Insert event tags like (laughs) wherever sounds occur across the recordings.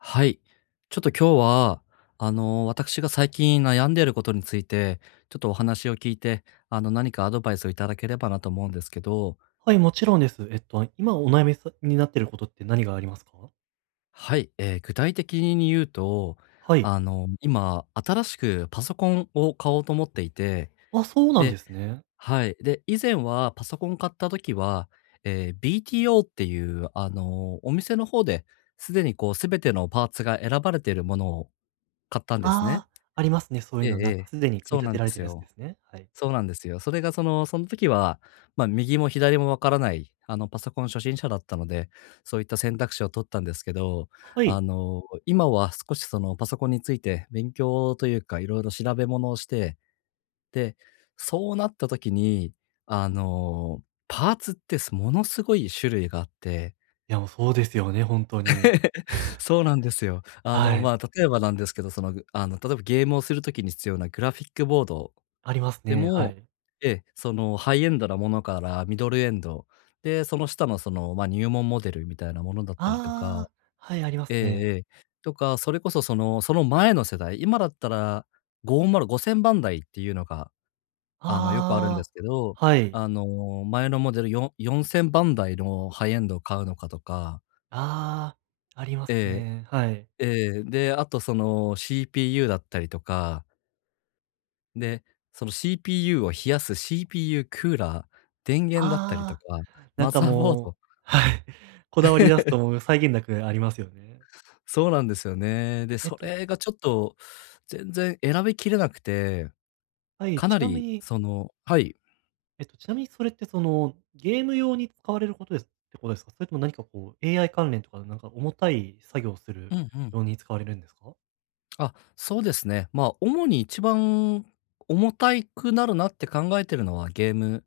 はい。ちょっと今日は、私が最近悩んでいることについて、ちょっとお話を聞いて、何かアドバイスをいただければなと思うんですけど、はい、もちろんです。今お悩みになってることって何がありますか？はい、具体的に言うと、はい。今、新しくパソコンを買おうと思っていて、あ、そうなんでで、すね。はい。で、以前はパソコン買った時は、BTO っていう、お店の方で、すでにこう、すべてのパーツが選ばれているものを買ったんですね。ああ、ありますね、そういえうえ、の。えなんかえ、すでに組そみうな立んてらでれてするやつでよ。すね。はい。そうなんですよ。それがその時は、まあ、右も左もわからない、パソコン初心者だったので、そういった選択肢を取ったんですけど、はい。今は少しそのパソコンについて勉強というか、いろいろ調べ物をして、で、そうなった時に、あの、パーツってものすごい種類があって、いや、もうそうですよね、ほんとに。(laughs) そうなんですよ。はまい。あ、例えばなんですけど、例えばゲームをする時に必要なグラフィックボード、ありますでね、はも、い。ええ、そのハイエンドなものからミドルエンド、で、その下の入門モデルみたいなものだったりとか、ああ、はい、ありますええ、ね。ええ、とか、それこそその前の世代、今だったら510、500番台っていうのが、よくあるんでああ、すけど、はい。あの、前のモデルよ4000番台のハイエンドを買うのかとか、ああ、ありますえね。はい。え、ええ、で、あとその CPU だったりとかで、その CPU を冷やす CPU クーラー、電源だったりとあか、あ、なんマかザーボーもうド、はい。(laughs) こだわり出すともう際限なくありますよね。そうなんですよね。で、えっそと、れがちょっと全然選びきれなくて、はい、かちななみりにその、はい。えっと、ちなみにそれってその、ゲーム用に使われることですってことですか？それとも何かこう AI 関連とかなんか重たい作業をすうるんうん。用に使われるんですか？あ、そうですね。まあ、主に一番重たいくなるなって考えてるのはゲーム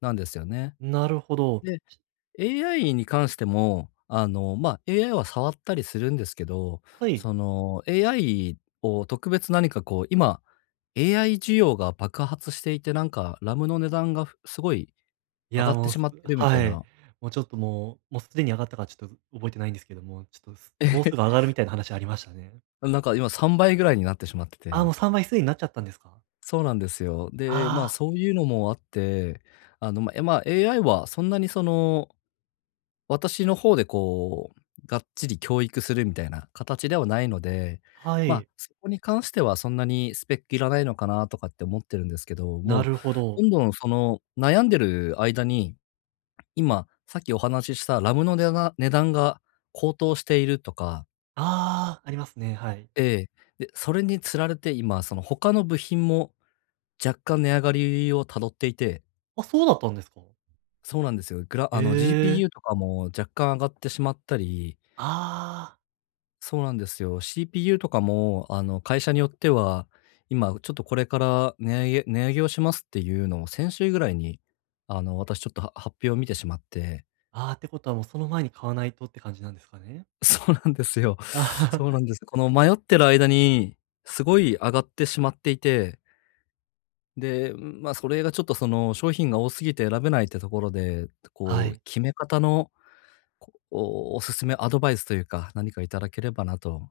なんですよね。なるほど。で、 AI に関しても、まあ、AI は触ったりするんですけど、はい。その、AI を特別何かこう、今、AI 需要が爆発していて、なんかラムの値段がすごいい上がや、ってもう、しますってるみたいはい。な、もうちょっともうもうすでに上がったかちょっと覚えてないんですけども、ちょっと、すえもうすぐえ、上がるみたいな話ありましたね。(laughs) なんか今3倍ぐらいになってしまってああ、もて。う3倍すでになっちゃったんですか？そうなんですよ。で、ま、ああそういうのもあって、まあ、AI はそんなにその私の方でこう、がっちり教育するみたいな形ではないので、あ、はまあ、い。そこに関してはそんなにスペックいらないのかなとかって思ってるんですけど、なもるほう、どど。んどんその悩んでる間に、今、さっきお話ししたラムの値段が高騰しているとか、ああ、ありますね、はい。ええ。で、それにつられて今、その他の部品も若干値上がりをたどっていて、あ、そうだったんですか？そうなんですよ。グラへあの、え。GPU とかも若干上がってしまったり、ああ。そうなんですよ。CPU とかも、会社によっては、今ちょっとこれから値上げをしますっていうのを先週ぐらいに、私ちょっとは発表を見てしまって、ああ、ってことはもうその前に買わないとって感じなんですかね？(laughs) そうなんですよ。あはは そうなんです。この迷ってる間に、すごい上がってしまっていて、で、まあ、それがちょっとその商品が多すぎて選べないってところで、(laughs) はこう、い。決め方の、こう、おすすめアドバイスというか、何かいただければなと。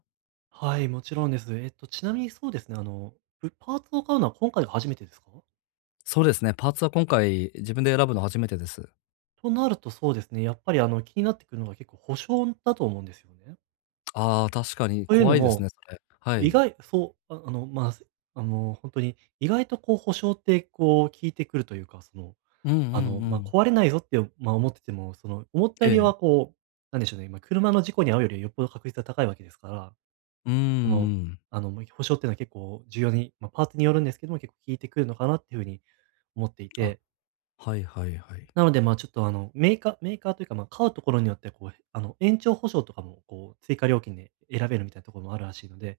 はい、もちろんです。えっと、ちなみにそうですね、あの、パーツを買うのは今回が初めてですか？そうですね、パーツは今回自分で選ぶの初めてです。となるとそうですね、やっぱりあの、気になってくるのが結構保証だと思うんですよね。ああ、確かにという怖のいですも、ね、それ。は意い。外そう、ああの、まあ、せあの、本当に意外とこう保証ってこう効いてくるというか、その、うん、うん、あの、うまあ、ん。壊れないぞって、まあ、思ってても、その、思ったえよりえ。はこう、なんでしょうね、まあ、車の事故に遭うよりはよっぽど確率が高いわけですから、うーその、ん。あの、ま、保証っていうのは結構重要に、まあ、パーツによるんですけども、結構効いてくるのかなっていう風に思っていあ、て、はい、はい、はい。なので、まあ、ちょっと、あの、メーカーというか、まあ、買うところによってこう、あの、延長保証とかも、こう、追加料金で選べるみたいなところもあるらしいので、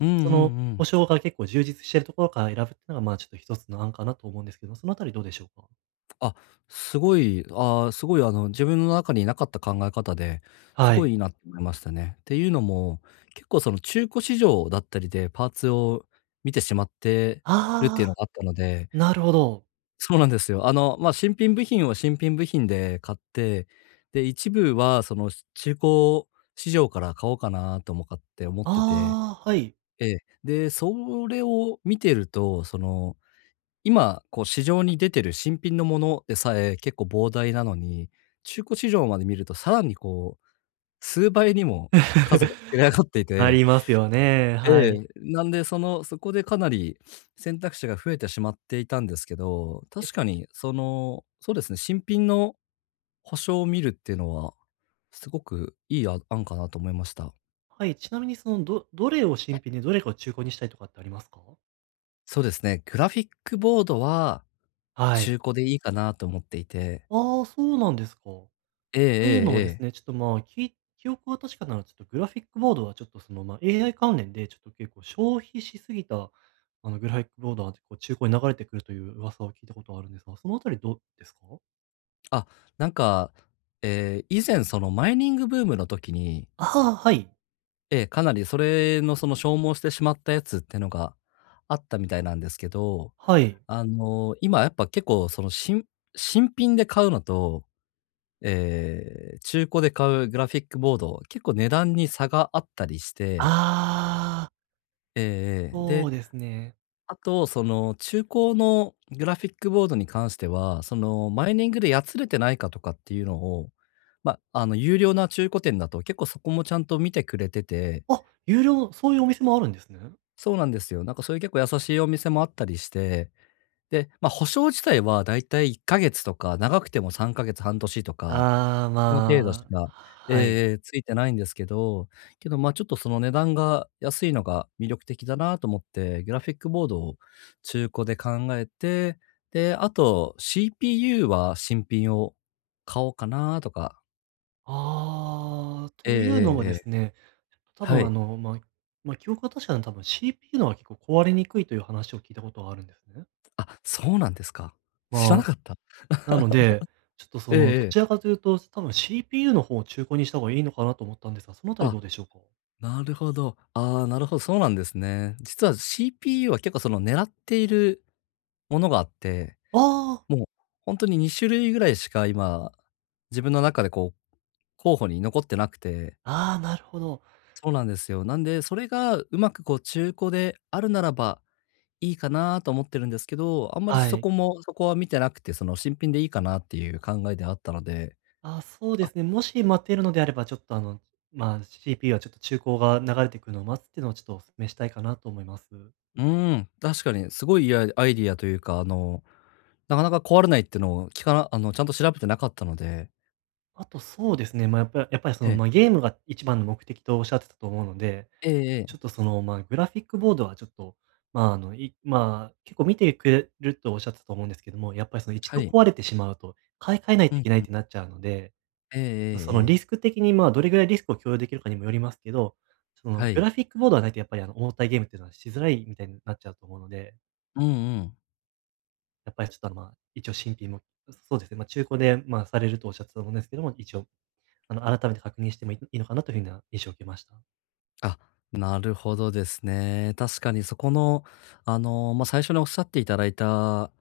うん、うん、そのう保ん。証が結構充実しているところから選ぶっていうのが、まあ、ちょっと一つの案かなと思うんですけど、そのあたりどうでしょうか？あ、すごい、ああ、すごい自分の中になかった考え方で、すはごいい。いいなと思いましたね。っていうのも、結構その中古市場だったりでパーツを見てしまってるっていうのああ、があったので、なるほど。そうなんですよ。まあ、新品部品で買って、で、一部はその、中古市場から買おうかなともかって思ってて、ああ、はい。ええ。で、それを見てると、その、今、こう市場に出てる新品のものでさえ結構膨大なのに、中古市場まで見るとさらにこう、数倍にも数が膨れ上がっ (laughs) ていなて、りますよね、えはえ、い。なんで、その、そこでかなり選択肢が増えてしまっていたんですけど、え確かにその、そうですね、新品の保証を見るっていうのは、すごくいい案かなと思いました。はい、ちなみにその、どれを新品でどれかを中古にしたいとかってありますか？そうですね、グラフィックボードははい。中古でいいかなと思っていて。ああ、そうなんですか。ええ、えというのえ、もですええ。ね、ちょっと、まあ、記憶が確かなら、ちょっとグラフィックボードはちょっと、その、まあ、AI 関連でちょっと結構消費しすぎた、あの、グラフィックボードは、こう、中古に流れてくるという噂を聞いたことはあるんですが、そのあたりどうですか？あ、なんか、ええ、以前そのマイニングブームの時に、ああー、はい。ええ、かなりそれのその消耗してしまったやつってのがあったみたいなんですけど、はい。今やっぱ結構その、新品で買うのと、中古で買うグラフィックボード、結構値段に差があったりして、ああ。えーそで、うですね。あとその中古のグラフィックボードに関しては、そのマイニングでやつれてないかとかっていうのを、まあ、あの有料な中古店だと結構そこもちゃんと見てくれてて、あ、そういうお店もあるんですね。そうなんですよ。なんかそういう結構優しいお店もあったりして、で、ま、あ保証自体はだいたい1ヶ月とか、長くても3ヶ月、半年とか、ああ、その程度しまか、あ、ええ、はえい。え、ついてないんですけど、けど、まあ、ちょっとその値段が安いのが魅力的だなと思って、グラフィックボードを中古で考えて、で、あと CPU は新品を買おうかなとか。ああ、ええ、というのえもえ、えでえ。すね、多は分あい。の、まあ、記憶が確かに多分 CPU のは結構壊れにくいという話を聞いたことがあるんですね。あ、そうなんですか。知らなまかった。あ、なので、ちょっとそええ、の、どええ。ちらかというと、多分 CPU の方を中古にした方がいいのかなと思ったんですが、そのあたりあ、どうでしょうか？なるほど。ああ、なるほど、そうなんですね。実は CPU は結構その狙っているものがあって、ああ、もう本当に2種類ぐらいしか今、自分の中でこう、候補に残ってなくて、ああ、なるほど。そうなんですよ。なんで、それがうまくこう中古であるならばいいかなと思ってるんですけど、あんまりはそい。こもそこは見てなくて、その新品でいいかなっていう考えであったので、あ、そうであ、すね、もし待っているのであれば、ちょっとあの、まあ、CPU はちょっと中古が流れてくるのを待つっていうのをちょっとお勧めしたいかなと思います。うん、確かにすごいいいアイディアというか、なかなか壊れないってのを、きかなあの、ちゃんと調べてなかったので。あとそうですね、まあ、やっぱりそえの、え。まあ、ゲームが一番の目的とおっしゃってたと思うので、ええ、えちょっえ。とその、まあ、グラフィックボードはちょっと、まあ、あの、い、結構見てくれるとおっしゃってたと思うんですけども、やっぱりその一は度い。壊れてしまうと、買い替えないうといん、けないうっん。てなっちゃうので、ええ、えそえ、のリええ。スク的に、まあ、どれぐらいリスクを共有できるかにもよりますけど、そのはグい。ラフィックボードがないとやっぱりあの重たいゲームっていうのはしづらいみたいになっちゃうと思うので、うん、うん。やっぱりちょっとあの、まあ、一応新品もそうですね、まあ、中古で、まあ、されるとおっしゃってたと思うんですけども、一応あの、改めて確認してもいいのかなというふうな印象を受けました。あ、なるほどですね。確かにそこの、ま、最初におっしゃっていただいた、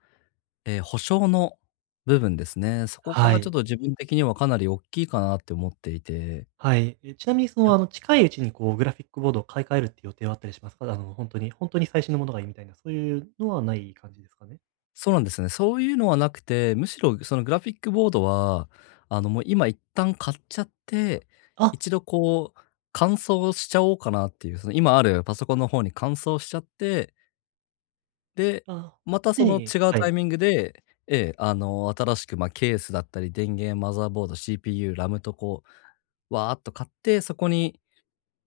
ええ、保証の部分ですね。そこはがちょい。っと自分的にはかなりおっきいかなって思っていて。はい。え、ちなみにその、やあの、近いうちにこうグラフィックボードを買い替えるっていう予定はあったりしますか？あの、本当に最新のものがいいみたいな、そういうのはない感じですかね？そうなんですね。そういうのはなくて、むしろそのグラフィックボードは、もう今一旦買っちゃって、あ、一度こう、乾燥しちゃおうかなっていう、その今あるパソコンの方に乾燥しちゃって、で、ああ、またすでそのに違うはタイい。ミングで、ええ、新しく、ま、ケースだったり、電源、マザーボード、CPU、ラムとこう、わーっと買って、そこに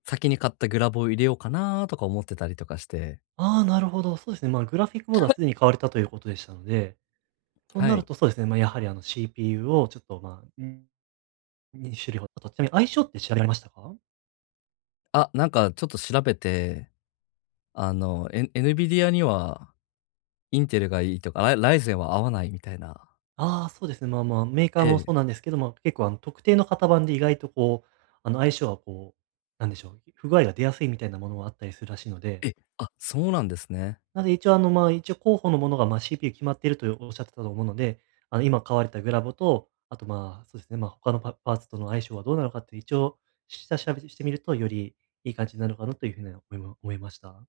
先に買ったグラボを入れようかなとか思ってたりとかして。ああ、なるほど。そうですね。まあ、グラフィックボードはすでに買われたということでしたので、とはなるい。とそうですね、まあ、やはりあの CPU をちょっと、まあ、2種類ほど、あとちなみに相性って調べられましたか？あ、なんかちょっと調べてエヌビディにはインテルがいいとか、ライゼンは合わないみたいな。ああ、そうですね。まあ、メーカえーもえ。そうなんですけど、まあ、結構あの特定の型番で意外とこう、あの相性はこう、なんでしょう、不具合が出やすいみたいなものはあったりするらしいので、あ、そうなんですね。なので一応あの、まあ一応候補のものがまあ CPU 決まっているとおっしゃってたと思うので、あの今買われたグラボと、あとまあそうですね、まあ他のパーツとの相性はどうなのかって一応下調べしてみるとよりいい感じになるかなというふうには思いました。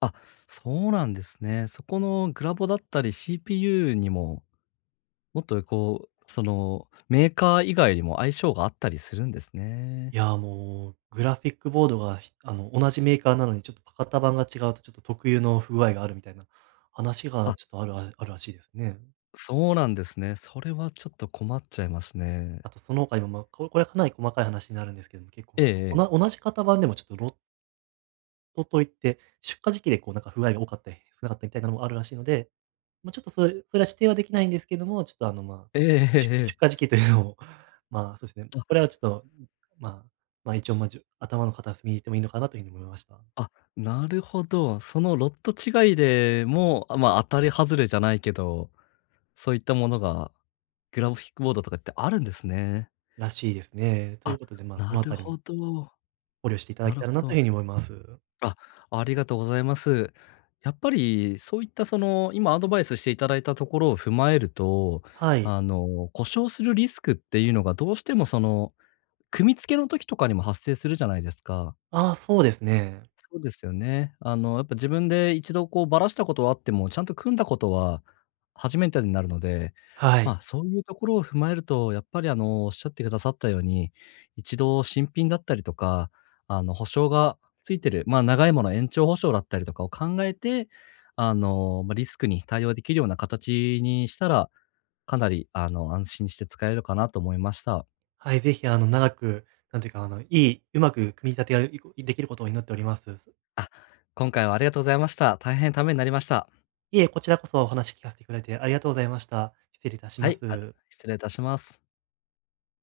あ、そうなんですね。そこのグラボだったり CPU にも、もっとこう、そのメーカー以外にも相性があったりするんですね。いやー、もう、グラフィックボードが、あの、同じメーカーなのにちょっとパカッタ版が違うとちょっと特有の不具合があるみたいな話があ、ちょっとあるああるらしいですね。そうなんですね。それはちょっと困っちゃいますね。あとその他にも、まあ、これはかなり細かい話になるんですけども、結構、ええ、あの、ええ。同じ型番でもちょっとロットといって、出荷時期でこうなんか不具合が多かったり少なかったみたいなのもあるらしいので、まあ、ちょっとそれは指定はできないんですけども、ちょっとあの、ま、あええ、ええ、え出荷時え。期というのを、(laughs) まあ、そうですね、あ、これはちょっと、まあまあ、一応、まあ、頭の片隅に入れてもいいのかなという風に思いました。あ、なるほど。そのロット違いでも、あ、まあ、当たり外れじゃないけど、そういったものが、グラフィックボードとかってあるんですね。らしいですね。といあ、うことで、まあ、そなのあるたりもほど。考慮していただなけるたらほなというど。ふうに思います。あ、ありがとうございます。やっぱりそういったその、今アドバイスしていただいたところを踏まえると、はい。故障するリスクっていうのがどうしてもその、組み付けの時とかにも発生するじゃないですか。ああ、そうですね。そうですよね。やっぱ自分で一度こうばらしたことはあっても、ちゃんと組んだことは初めてになるので、はい。まあ、そういうところを踏まえると、やっぱりおっしゃってくださったように、一度新品だったりとか、保証がついてる、まあ、長いもの延長保証だったりとかを考えて、まあ、リスクに対応できるような形にしたら、かなり、安心して使えるかなと思いました。はい、ぜひ、あの、長く、なんていうか、あの、いい、うまく組み立てができることを祈っております。あ、今回はありがとうございました。大変ためになりました。いえ、こちらこそお話聞かせてくれてありがとうございました。失礼いたしはまい、あ、す。失礼いたします。